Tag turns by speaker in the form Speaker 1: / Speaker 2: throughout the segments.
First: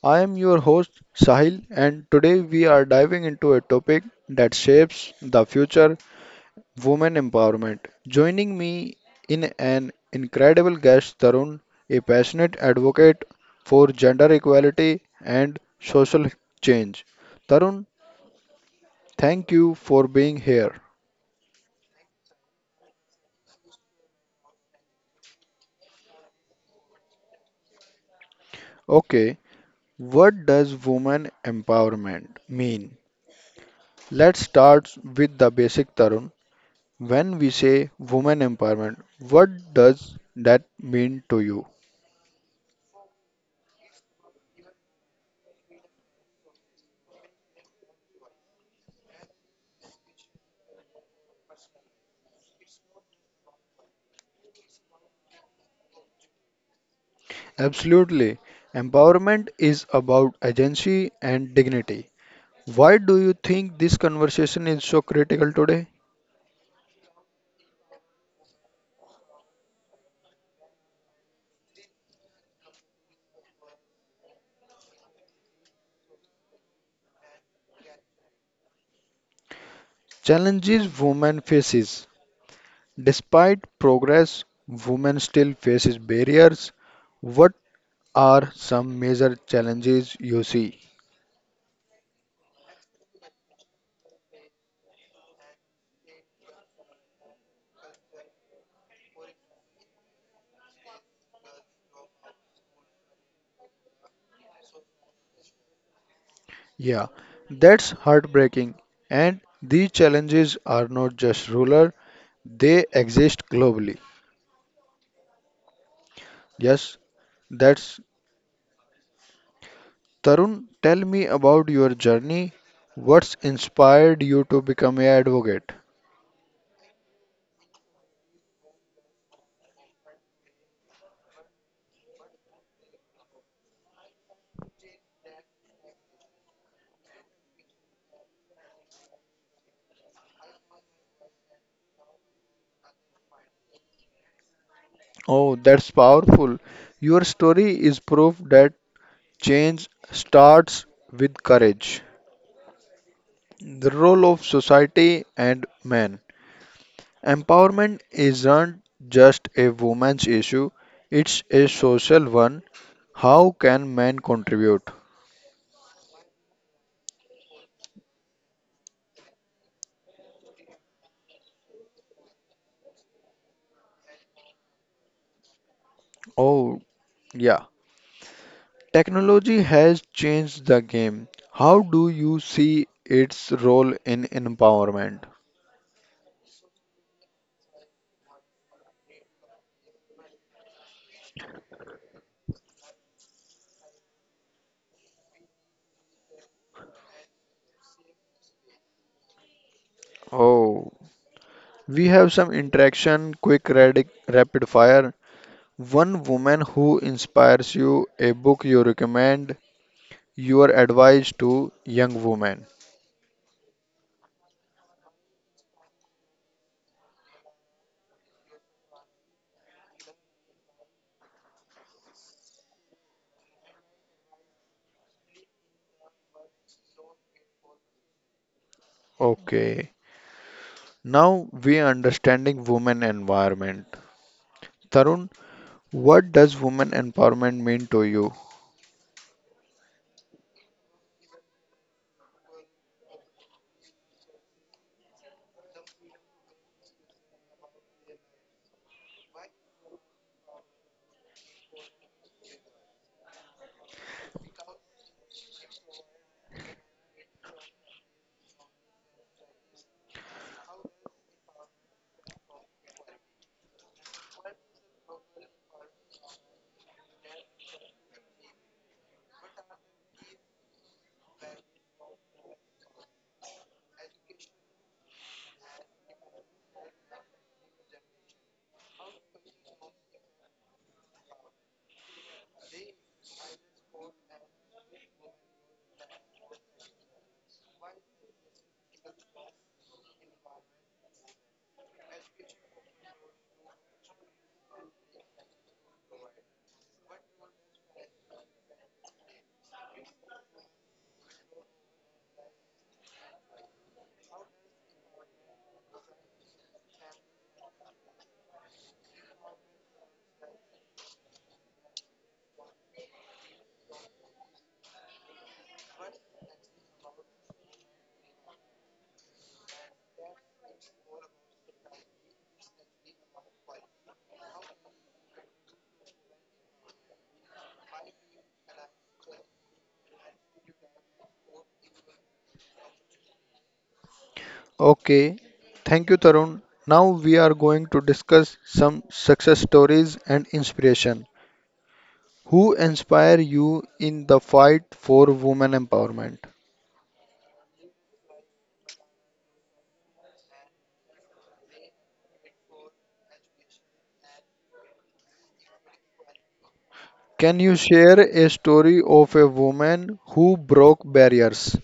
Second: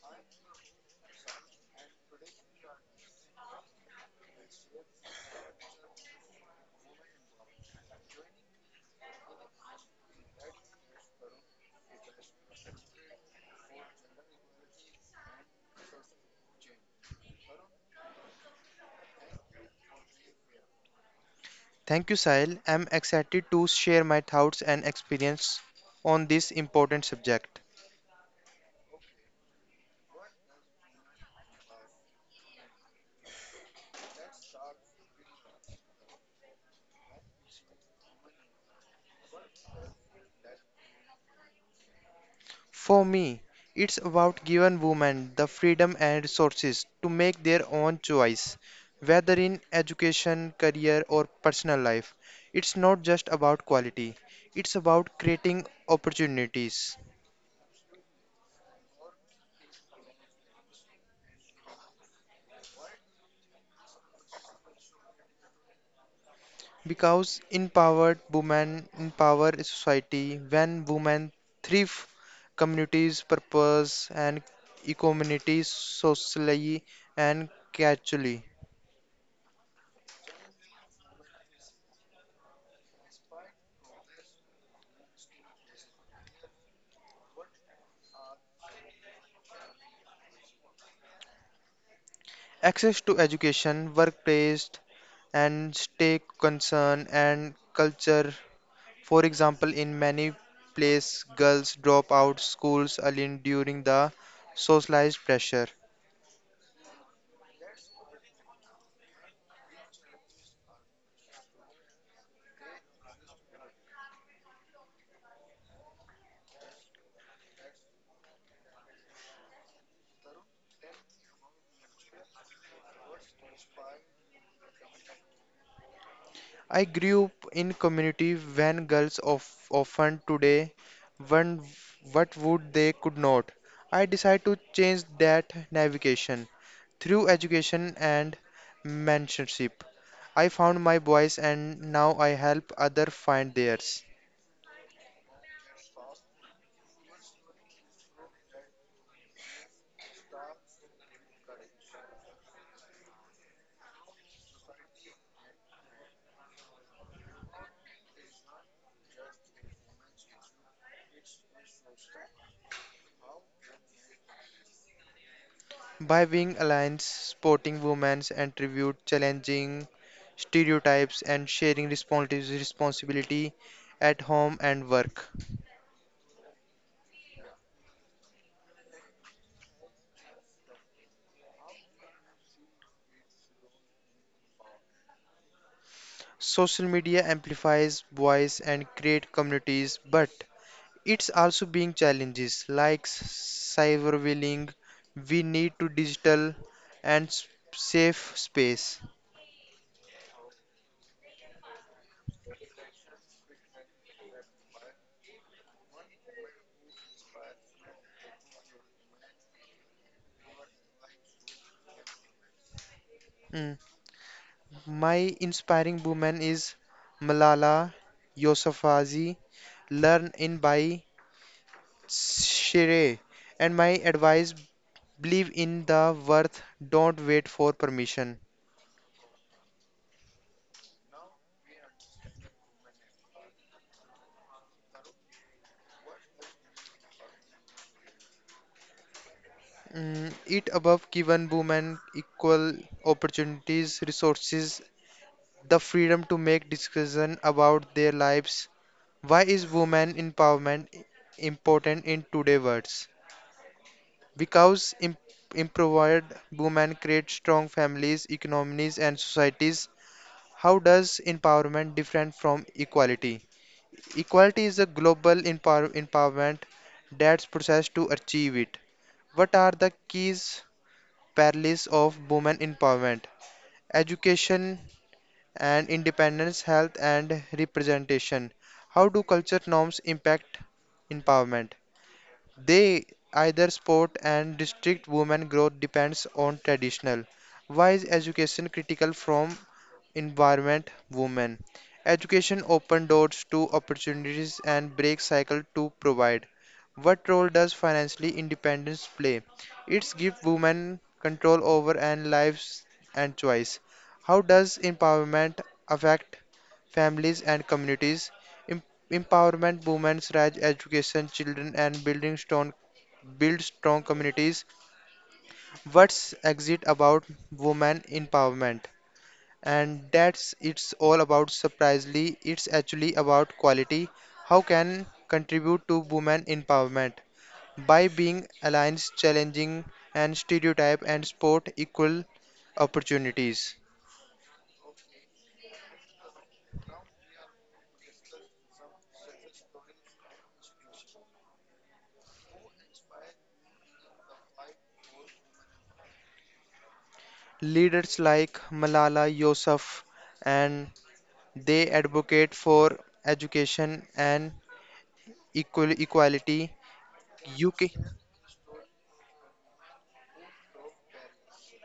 Speaker 1: I am your host Sahil, and today we are diving into a topic that shapes the future: women empowerment. Joining me in an incredible guest Tarun, a passionate advocate for gender equality and social change. Tarun, thank you for being here.
Speaker 2: Thank you, Sahil. I'm excited to share my thoughts and experience on this important subject.
Speaker 1: Okay, what does women empowerment mean? Let's start with the basic Tarun. When we say women empowerment, what does that mean to you?
Speaker 2: For me, it's about giving women the freedom and resources to make their own choice, whether in education, career, or personal life. It's not just about quality, it's about creating opportunities.
Speaker 1: Absolutely. Empowerment is about agency and dignity. Why do you think this conversation is so critical today?
Speaker 2: Because empowered women empower a society. When women thrive, communities purpose and economies socially and culturally.
Speaker 1: Challenges women faces. Despite progress, women still faces barriers. What are some major challenges you see?
Speaker 2: Access to education, workplace, and state concern and culture. For example, in many places, girls drop out schools early during the socialized pressure.
Speaker 1: Yeah, that's heartbreaking. And these challenges are not just rural, they exist globally. Yes, that's Tarun. Tell me about your journey. What's inspired you to become an advocate?
Speaker 2: I grew up in community when girls of often today when what would they could not. I decide to change that navigation through education and mentorship. I found my voice and now I help other find theirs.
Speaker 1: Oh, that's powerful. Your story is proof that change starts with courage. The role of society and man. Empowerment isn't just a woman's issue, it's a social one. How can men contribute?
Speaker 2: By being alliance, supporting women's and tribute, challenging stereotypes and sharing responsibility at home and work.
Speaker 1: Oh, yeah. Technology has changed the game. How do you see its role in empowerment?
Speaker 2: Social media amplifies voice and create communities, but it's also being challenges like cyberbullying. We need to digital and safe space.
Speaker 1: Oh, we have some interaction, quick, rapid fire. One woman who inspires you, a book you recommend, your advice to young women.
Speaker 2: Mm. My inspiring woman is Malala Yousafzai. Learn in by Shire. And my advice: believe in the worth. Don't wait for permission.
Speaker 1: Okay, now we are understanding women empowerment. Tarun, what does women empowerment mean to you?
Speaker 2: It above given women equal opportunities, resources, the freedom to make decision about their lives. Why is women empowerment important in today's world? Because empowered women create strong families, economies, and societies. How does empowerment different from equality? Equality is a global empowerment that's process to achieve it. What are the keys parallels of women empowerment, education and independence, health and representation. How do culture norms impact empowerment? They either support and restrict women growth depends on traditional. Why is education critical from environment, women. Education open doors to opportunities and break cycle to provide. What role does financially independence play? It's give women control over and lives and choice. How does empowerment affect families and communities? Em- Empowerment women's rights, education, children, and building strong build strong communities. What's exit about women empowerment? And that's it's all about surprisingly it's actually about quality. How can contribute to women empowerment by being alliance challenging and stereotype and sport equal opportunities.
Speaker 1: Okay, thank you, Tarun. Now we are going to discuss some success stories and inspiration. Who inspire you in the fight for women empowerment?
Speaker 2: Leaders like Malala Yousaf and they advocate for education and equal equality.
Speaker 1: Can you
Speaker 2: UK.
Speaker 1: share a story of a woman who broke barriers?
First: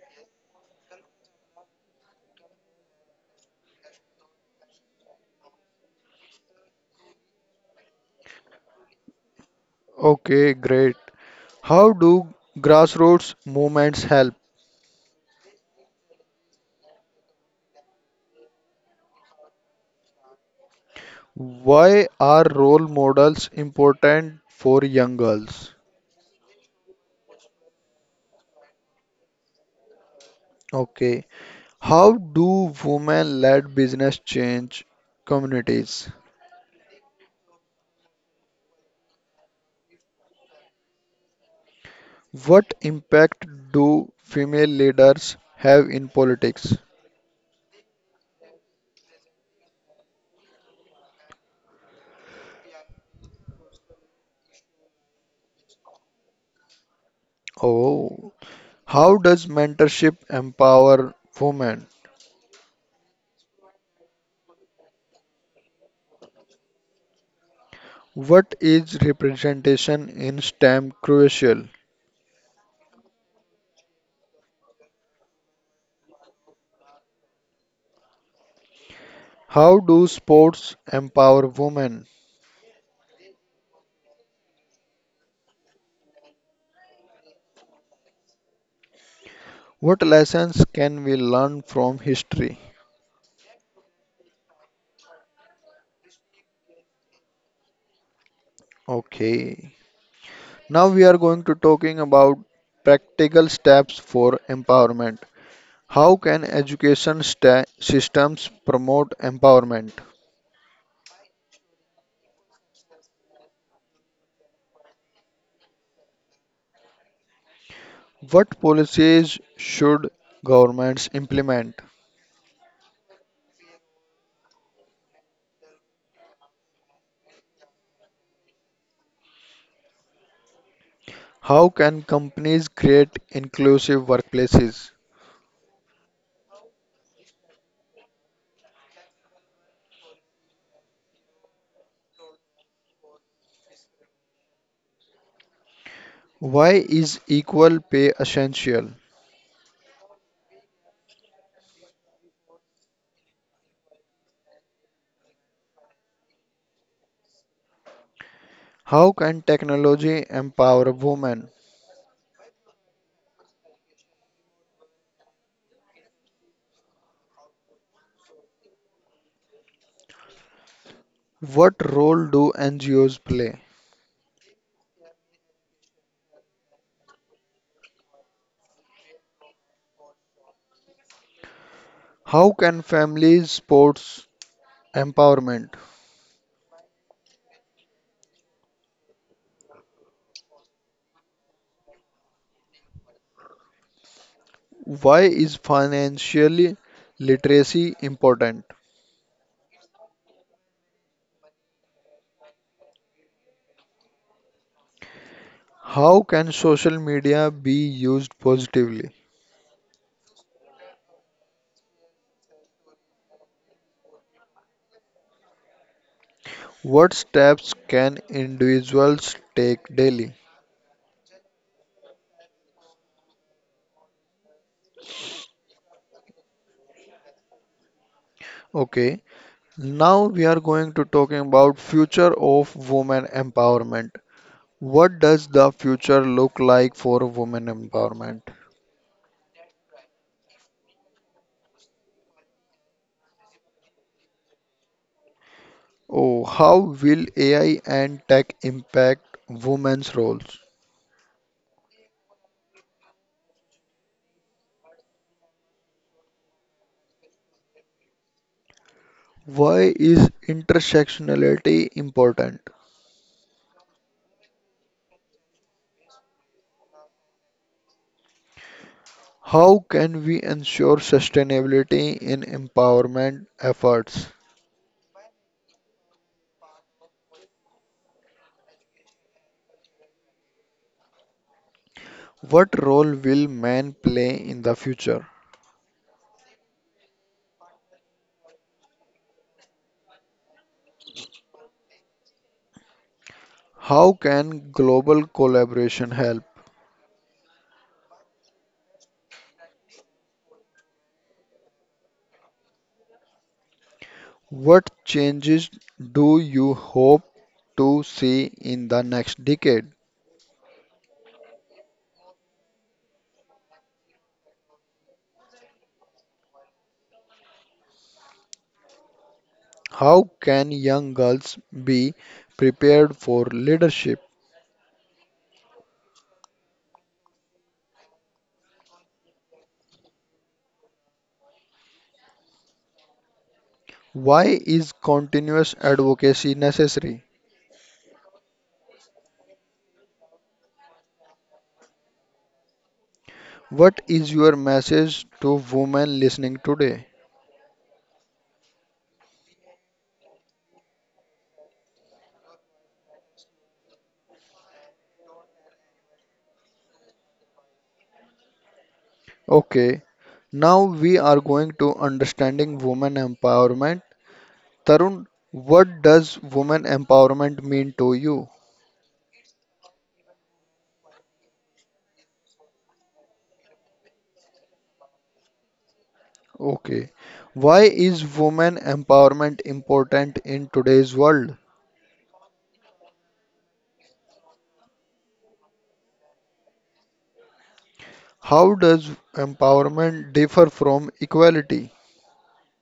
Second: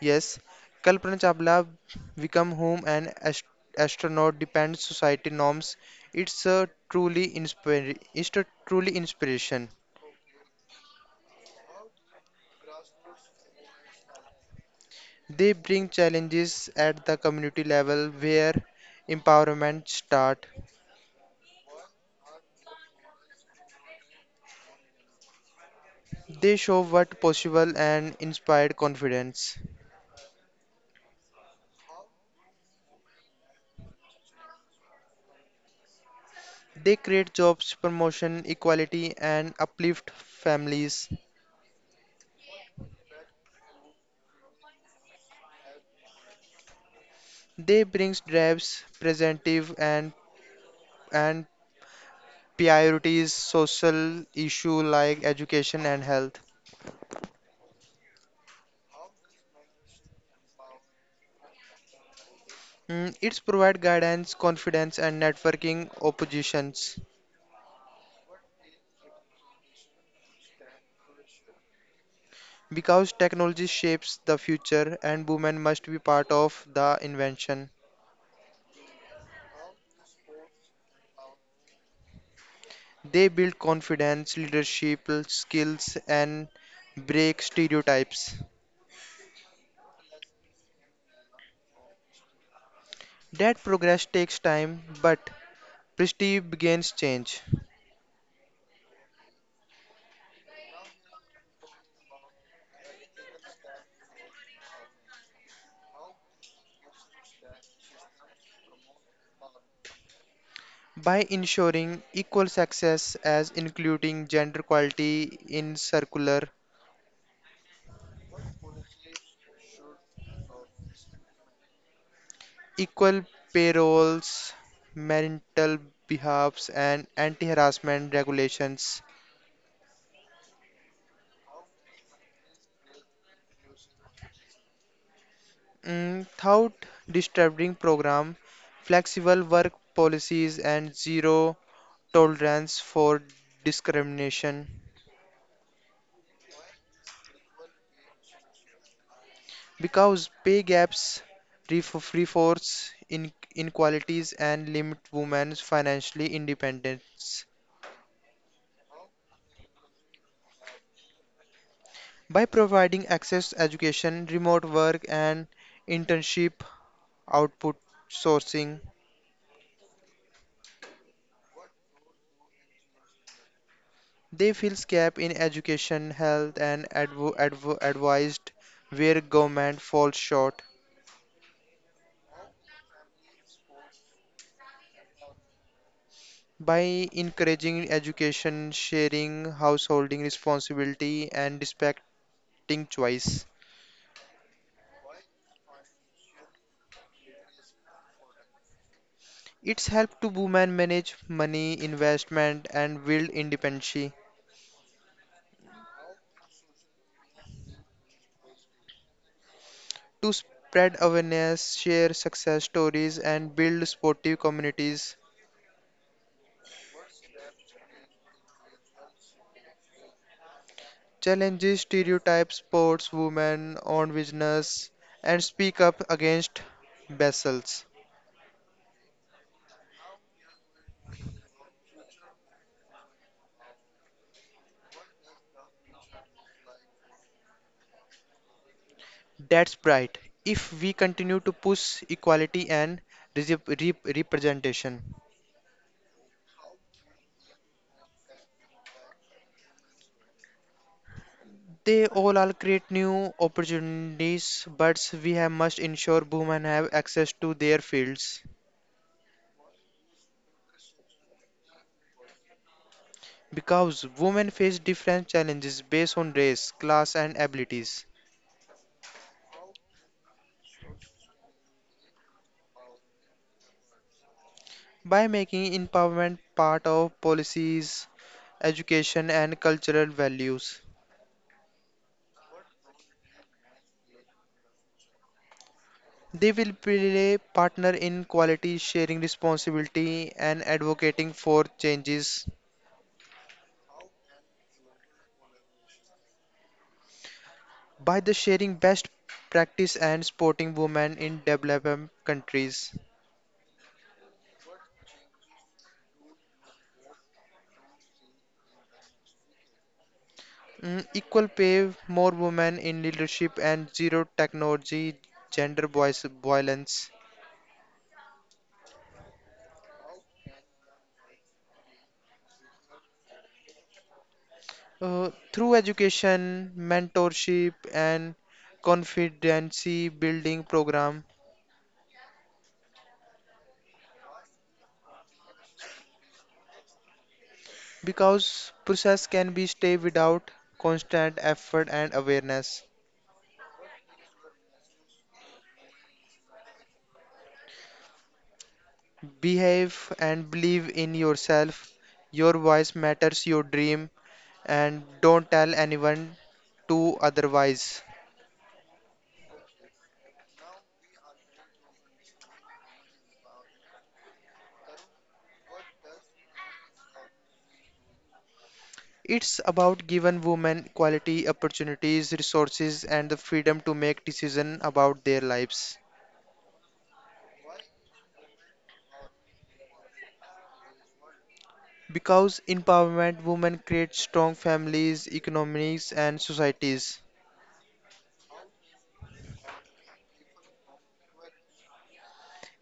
Speaker 2: Yes, Kalpana Chawla become home and astronaut depends society norms. It's a truly inspiration.
Speaker 1: Okay, great. How do grassroots movements help?
Speaker 2: They bring challenges at the community level where empowerment start.
Speaker 1: Why are role models important for young girls?
Speaker 2: They show what possible and inspired confidence.
Speaker 1: Okay. How do women-led business change communities?
Speaker 2: They create jobs, promotion, equality and uplift families.
Speaker 1: What impact do female leaders have in politics?
Speaker 2: They brings drives, presentive and priorities social issue like education and health.
Speaker 1: Oh, how does mentorship empower women?
Speaker 2: It's provide guidance, confidence, and networking oppositions.
Speaker 1: What is representation in STEM crucial?
Speaker 2: Because technology shapes the future, and women must be part of the invention.
Speaker 1: How do sports empower women?
Speaker 2: They build confidence, leadership skills, and break stereotypes.
Speaker 1: What lessons can we learn from history?
Speaker 2: That progress takes time, but prestige begins change.
Speaker 1: Okay. Now we are going to talking about practical steps for empowerment. How can systems promote empowerment?
Speaker 2: By ensuring equal success as including gender equality in circular
Speaker 1: What policies should governments implement?
Speaker 2: equal pay roles, marital behalves, and anti-harassment regulations.
Speaker 1: How can companies create inclusive workplaces?
Speaker 2: Without disturbing program, flexible work policies, and zero tolerance for discrimination.
Speaker 1: Why is equal pay essential?
Speaker 2: Because pay gaps reinforce inequalities and limit women's financial independence.
Speaker 1: How can technology empower women?
Speaker 2: By providing access to education, remote work, and internship output sourcing.
Speaker 1: What role do NGOs play?
Speaker 2: They fills gap in education, health, and advised where government falls short.
Speaker 1: How can families sports empowerment?
Speaker 2: By encouraging education, sharing, householding responsibility, and respecting choice.
Speaker 1: Why is financial literacy important?
Speaker 2: It's helped to women manage money, investment, and build independence.
Speaker 1: How can social media be used positively?
Speaker 2: To spread awareness, share success stories, and build supportive communities.
Speaker 1: What steps can individuals take daily?
Speaker 2: Challenges stereotypes, sports, women, own business, and speak up against vessels.
Speaker 1: Okay, now we are going to talking about future of women empowerment. What does the future look like for women empowerment?
Speaker 2: That's bright. If we continue to push equality and representation,
Speaker 1: Oh, how will AI and tech impact women's roles?
Speaker 2: they all are create new opportunities, but we have must ensure women have access to their fields
Speaker 1: Why is intersectionality important?
Speaker 2: because women face different challenges based on race, class, and abilities.
Speaker 1: How can we ensure sustainability in empowerment efforts?
Speaker 2: By making empowerment part of policies, education, and cultural values,
Speaker 1: What role will men play in the future?
Speaker 2: they will play partner in quality sharing responsibility and advocating for changes
Speaker 1: How can global collaboration help?
Speaker 2: by the sharing best practice and supporting women in developing countries.
Speaker 1: What changes do you hope to see in the next decade?
Speaker 2: Equal pay, more women in leadership, and zero technology gender voice, violence.
Speaker 1: How can young girls be prepared for leadership?
Speaker 2: Through education, mentorship, and competency building program,
Speaker 1: Why is continuous advocacy necessary?
Speaker 2: because process can be stay without constant effort and awareness.
Speaker 1: What is your message to women listening today?
Speaker 2: Behave and believe in yourself. Your voice matters. Your dream and don't tell anyone to otherwise.
Speaker 1: Okay, now we are going to understanding women empowerment. Tarun, what does women empowerment mean to you?
Speaker 2: It's about giving women quality opportunities, resources, and the freedom to make decisions about their lives.
Speaker 1: Okay. Why is women empowerment important in today's world?
Speaker 2: Because empowerment, women create strong families, economies, and societies.
Speaker 1: How does empowerment differ from equality?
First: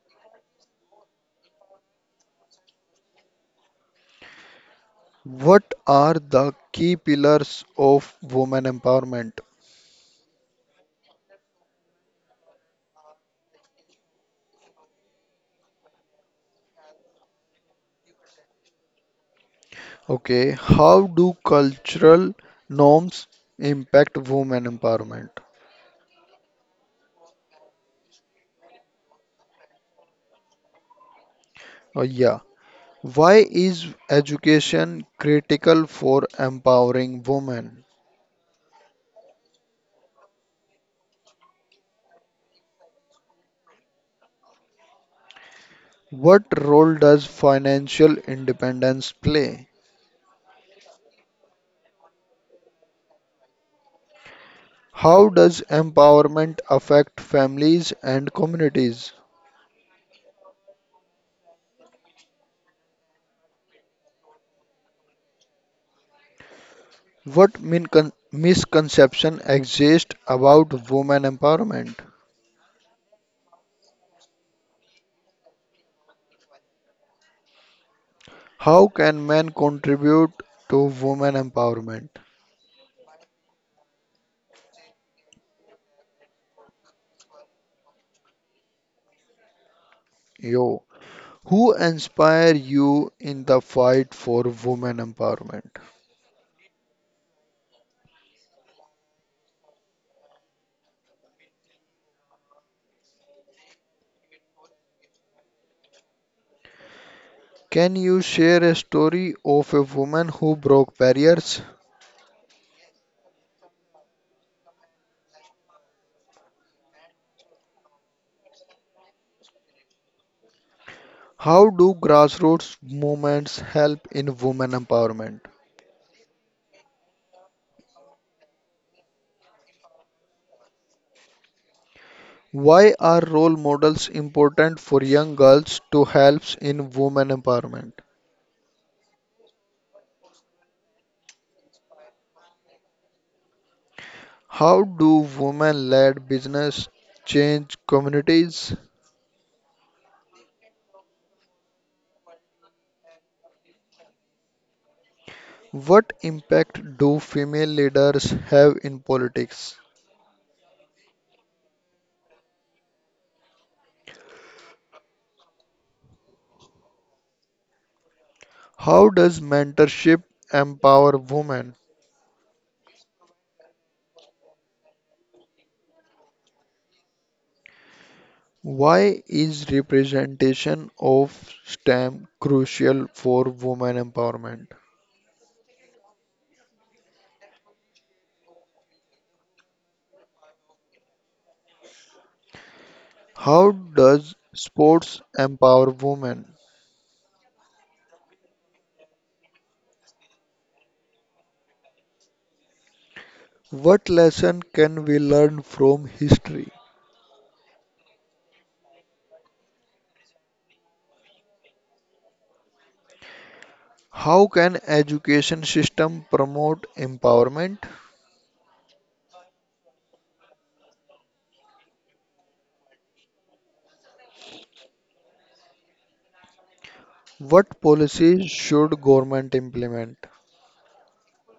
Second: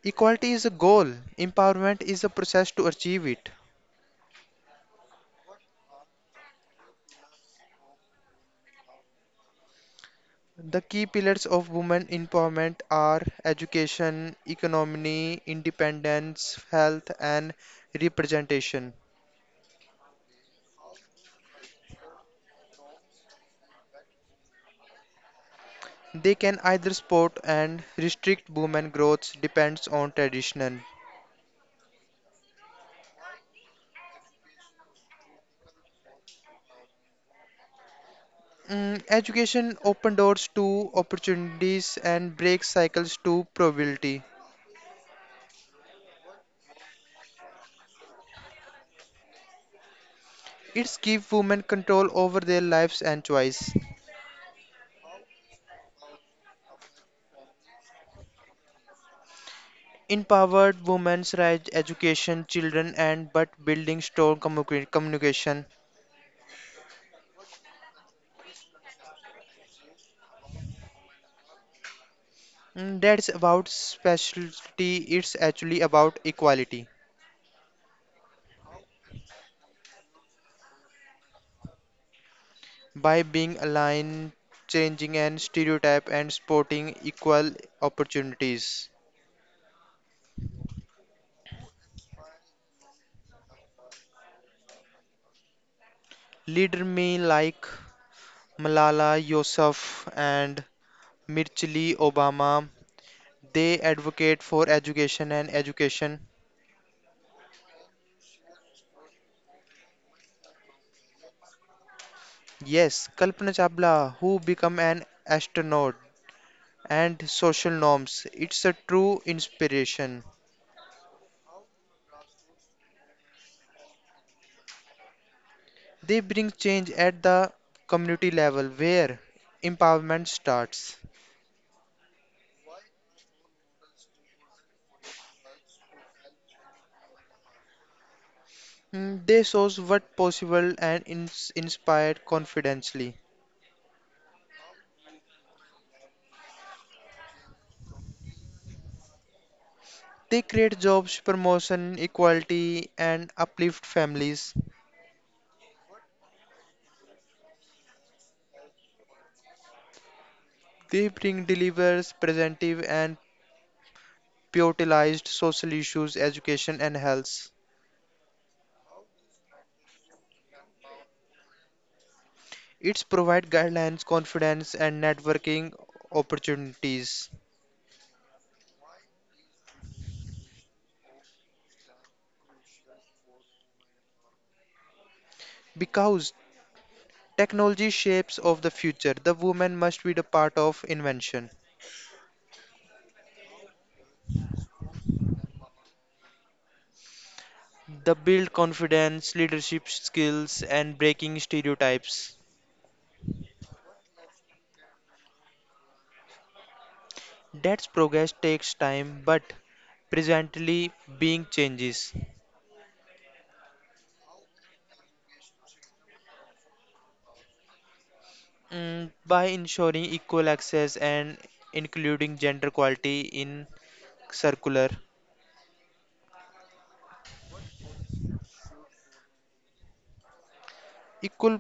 Speaker 2: Equality is a goal, empowerment is a process to achieve it.
Speaker 1: What are the key pillars of women empowerment?
Speaker 2: The key pillars of women empowerment are education, economy, independence, health, and representation.
Speaker 1: Okay. How do cultural norms impact women empowerment?
Speaker 2: They can either support and restrict women growth depends on tradition.
Speaker 1: Oh, yeah. Why is education critical for empowering women?
Speaker 2: Education open doors to opportunities and breaks cycles to probability.
Speaker 1: What role does financial independence play?
Speaker 2: It's give women control over their lives and choice.
Speaker 1: How does empowerment affect families and communities?
Speaker 2: Empowered women's right education, children and but building strong communication.
Speaker 1: What misconception exist about women empowerment?
Speaker 2: That's about specialty. It's actually about equality.
Speaker 1: How can men contribute to women empowerment?
Speaker 2: By being aligned, changing and stereotype and sporting equal opportunities.
Speaker 1: Yo, who inspire you in the fight for women empowerment?
Speaker 2: Leader me like Malala Yousaf and Mirchili Obama, they advocate for education and education.
Speaker 1: Can you share a story of a woman who broke barriers?
Speaker 2: Yes, Kalpana Chabla, who become an astronaut and social norms, it's a true inspiration.
Speaker 1: How do grassroots movements help in women empowerment?
Speaker 2: They bring change at the community level where empowerment starts.
Speaker 1: Why are role models important for young girls to help in women empowerment?
Speaker 2: They shows what possible and ins inspire confidently.
Speaker 1: How do women led business change communities?
Speaker 2: They create jobs, promotion, equality, and uplift families.
Speaker 1: What impact do female leaders have in politics?
Speaker 2: They bring delivers presentive and prioritized social issues, education and health.
Speaker 1: How does mentorship empower women?
Speaker 2: It's provide guidelines, confidence, and networking opportunities.
Speaker 1: Why is representation of STEM crucial for women empowerment?
Speaker 2: Because technology shapes of the future, the woman must be the part of invention.
Speaker 1: How does sports empower women?
Speaker 2: The build confidence, leadership skills, and breaking stereotypes.
Speaker 1: What lesson can we learn from history?
Speaker 2: That's progress takes time, but presently being changes.
Speaker 1: How can education system promote empowerment?
Speaker 2: By ensuring equal access and including gender equality in circular,
Speaker 1: What policies should government implement?
Speaker 2: equal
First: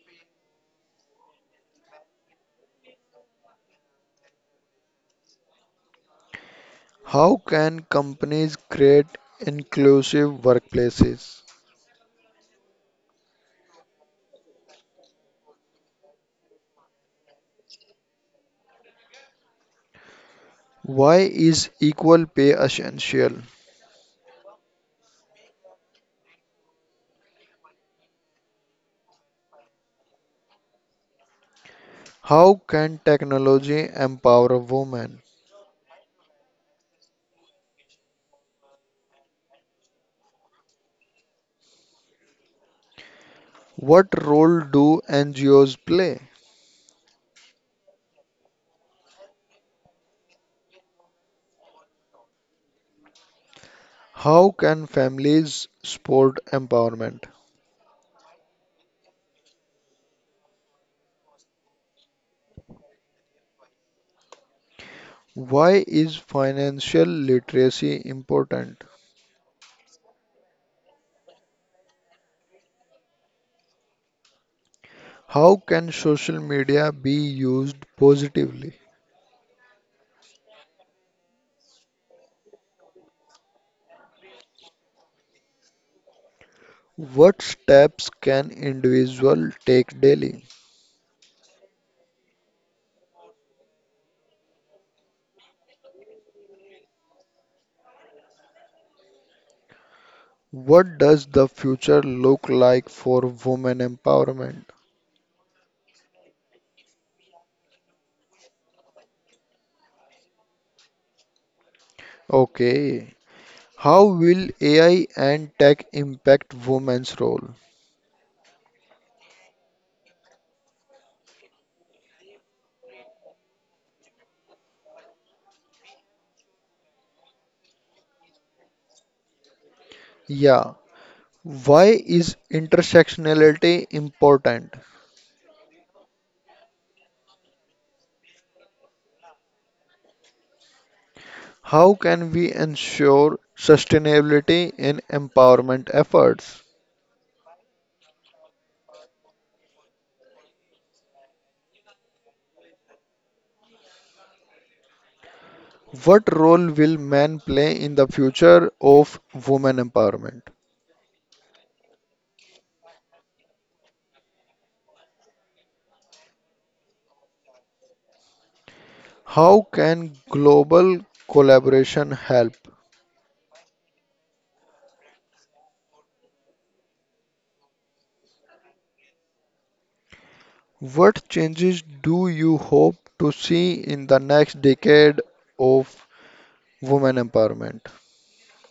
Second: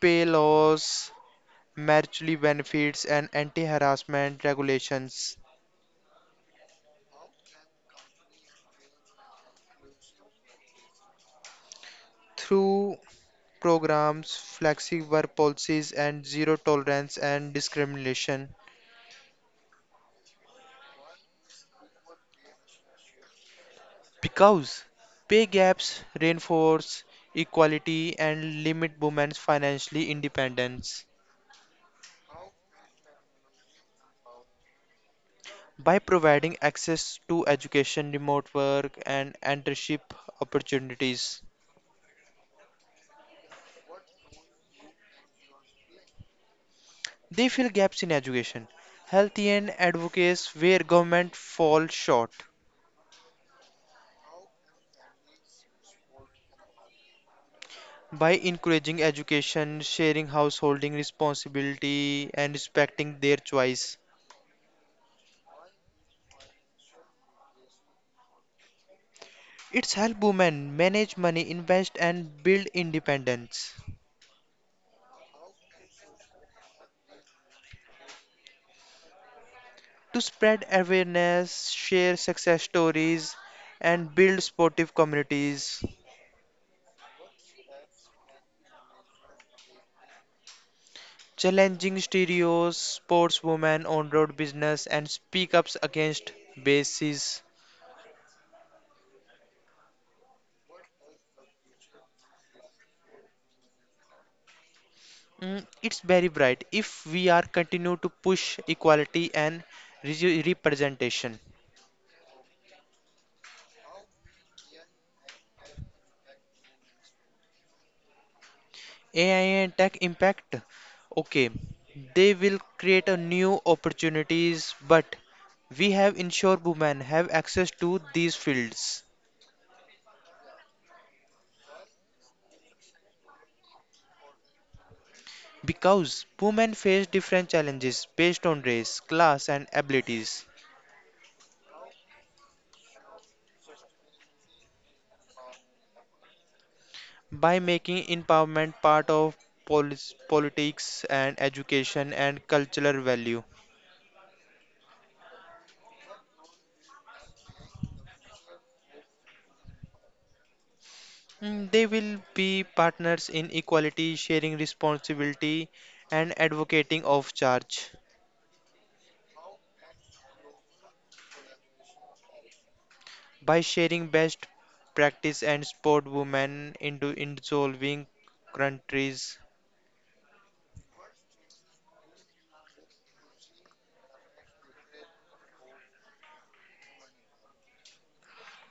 Speaker 2: pay laws, mutually benefits, and anti-harassment regulations.
Speaker 1: How can companies create inclusive workplaces?
Speaker 2: Through programs, flexible work policies, and zero tolerance and discrimination.
Speaker 1: Why is equal pay essential?
Speaker 2: Because pay gaps reinforce equality and limit women's financial independence.
Speaker 1: How can technology empower women?
Speaker 2: By providing access to education, remote work, and entrepreneurship opportunities,
Speaker 1: What role do NGOs play?
Speaker 2: they fill gaps in education, health, and advocates where government falls short.
Speaker 1: How can families support empowerment?
Speaker 2: By encouraging education, sharing householding responsibility, and respecting their choice,
Speaker 1: Why is financial literacy important?
Speaker 2: it's help women manage money, invest, and build independence.
Speaker 1: How can social media be used positively?
Speaker 2: To spread awareness, share success stories, and build sportive communities.
Speaker 1: What steps can individual take daily?
Speaker 2: Challenging stereos, sportswomen, on road business, and speak ups against bases.
Speaker 1: What does the future look like for women empowerment?
Speaker 2: It's very bright if we are continue to push equality and representation.
Speaker 1: Okay. How will AI and tech impact women's role?
Speaker 2: AI and tech impact. Okay, they will create a new opportunities, but we have ensure women have access to these fields.
Speaker 1: Yeah. Why is intersectionality important?
Speaker 2: Because women face different challenges based on race, class, and abilities.
Speaker 1: How can we ensure sustainability in empowerment efforts?
Speaker 2: By making empowerment part of politics and education and cultural value,
Speaker 1: What role will men play in the future of women empowerment?
Speaker 2: they will be partners in equality, sharing responsibility, and advocating of charge.
Speaker 1: How can global collaboration help?
Speaker 2: By sharing best practice and support women into in solving countries.
Speaker 1: What changes do you hope to see in the next decade of women empowerment?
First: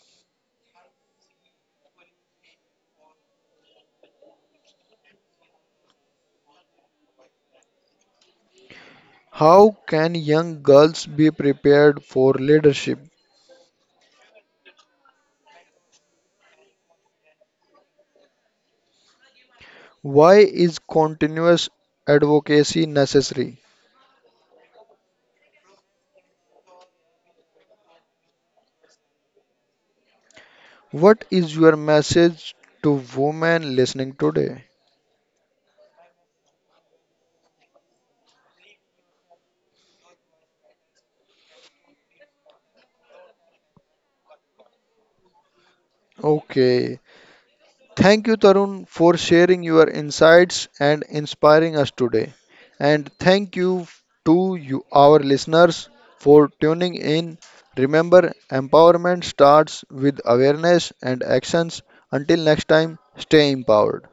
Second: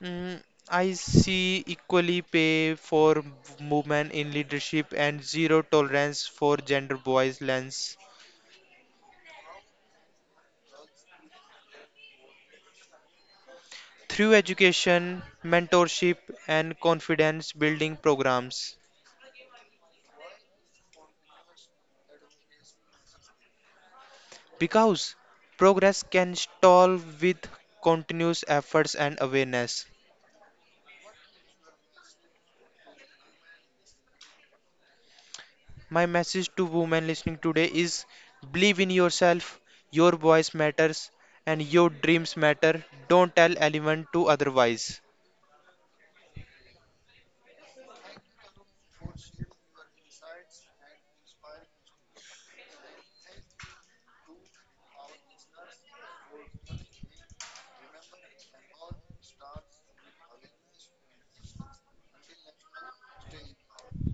Speaker 2: Mm, I see equally pay for women in leadership and zero tolerance for gender bias lens
Speaker 1: How can young girls be prepared for leadership?
Speaker 2: through education, mentorship, and confidence building programs.
Speaker 1: Why is continuous advocacy necessary?
Speaker 2: Because progress can stall with continuous efforts and awareness.
Speaker 1: What is your message to women listening today?
Speaker 2: My message to women listening today is believe in yourself, your voice matters, and your dreams matter. Don't tell anyone to otherwise.
Speaker 1: Okay, thank you, Tarun, for sharing your insights and inspiring us today. And thank you to you, our listeners, for tuning in. Remember, empowerment starts with awareness and actions. Until next time, stay empowered.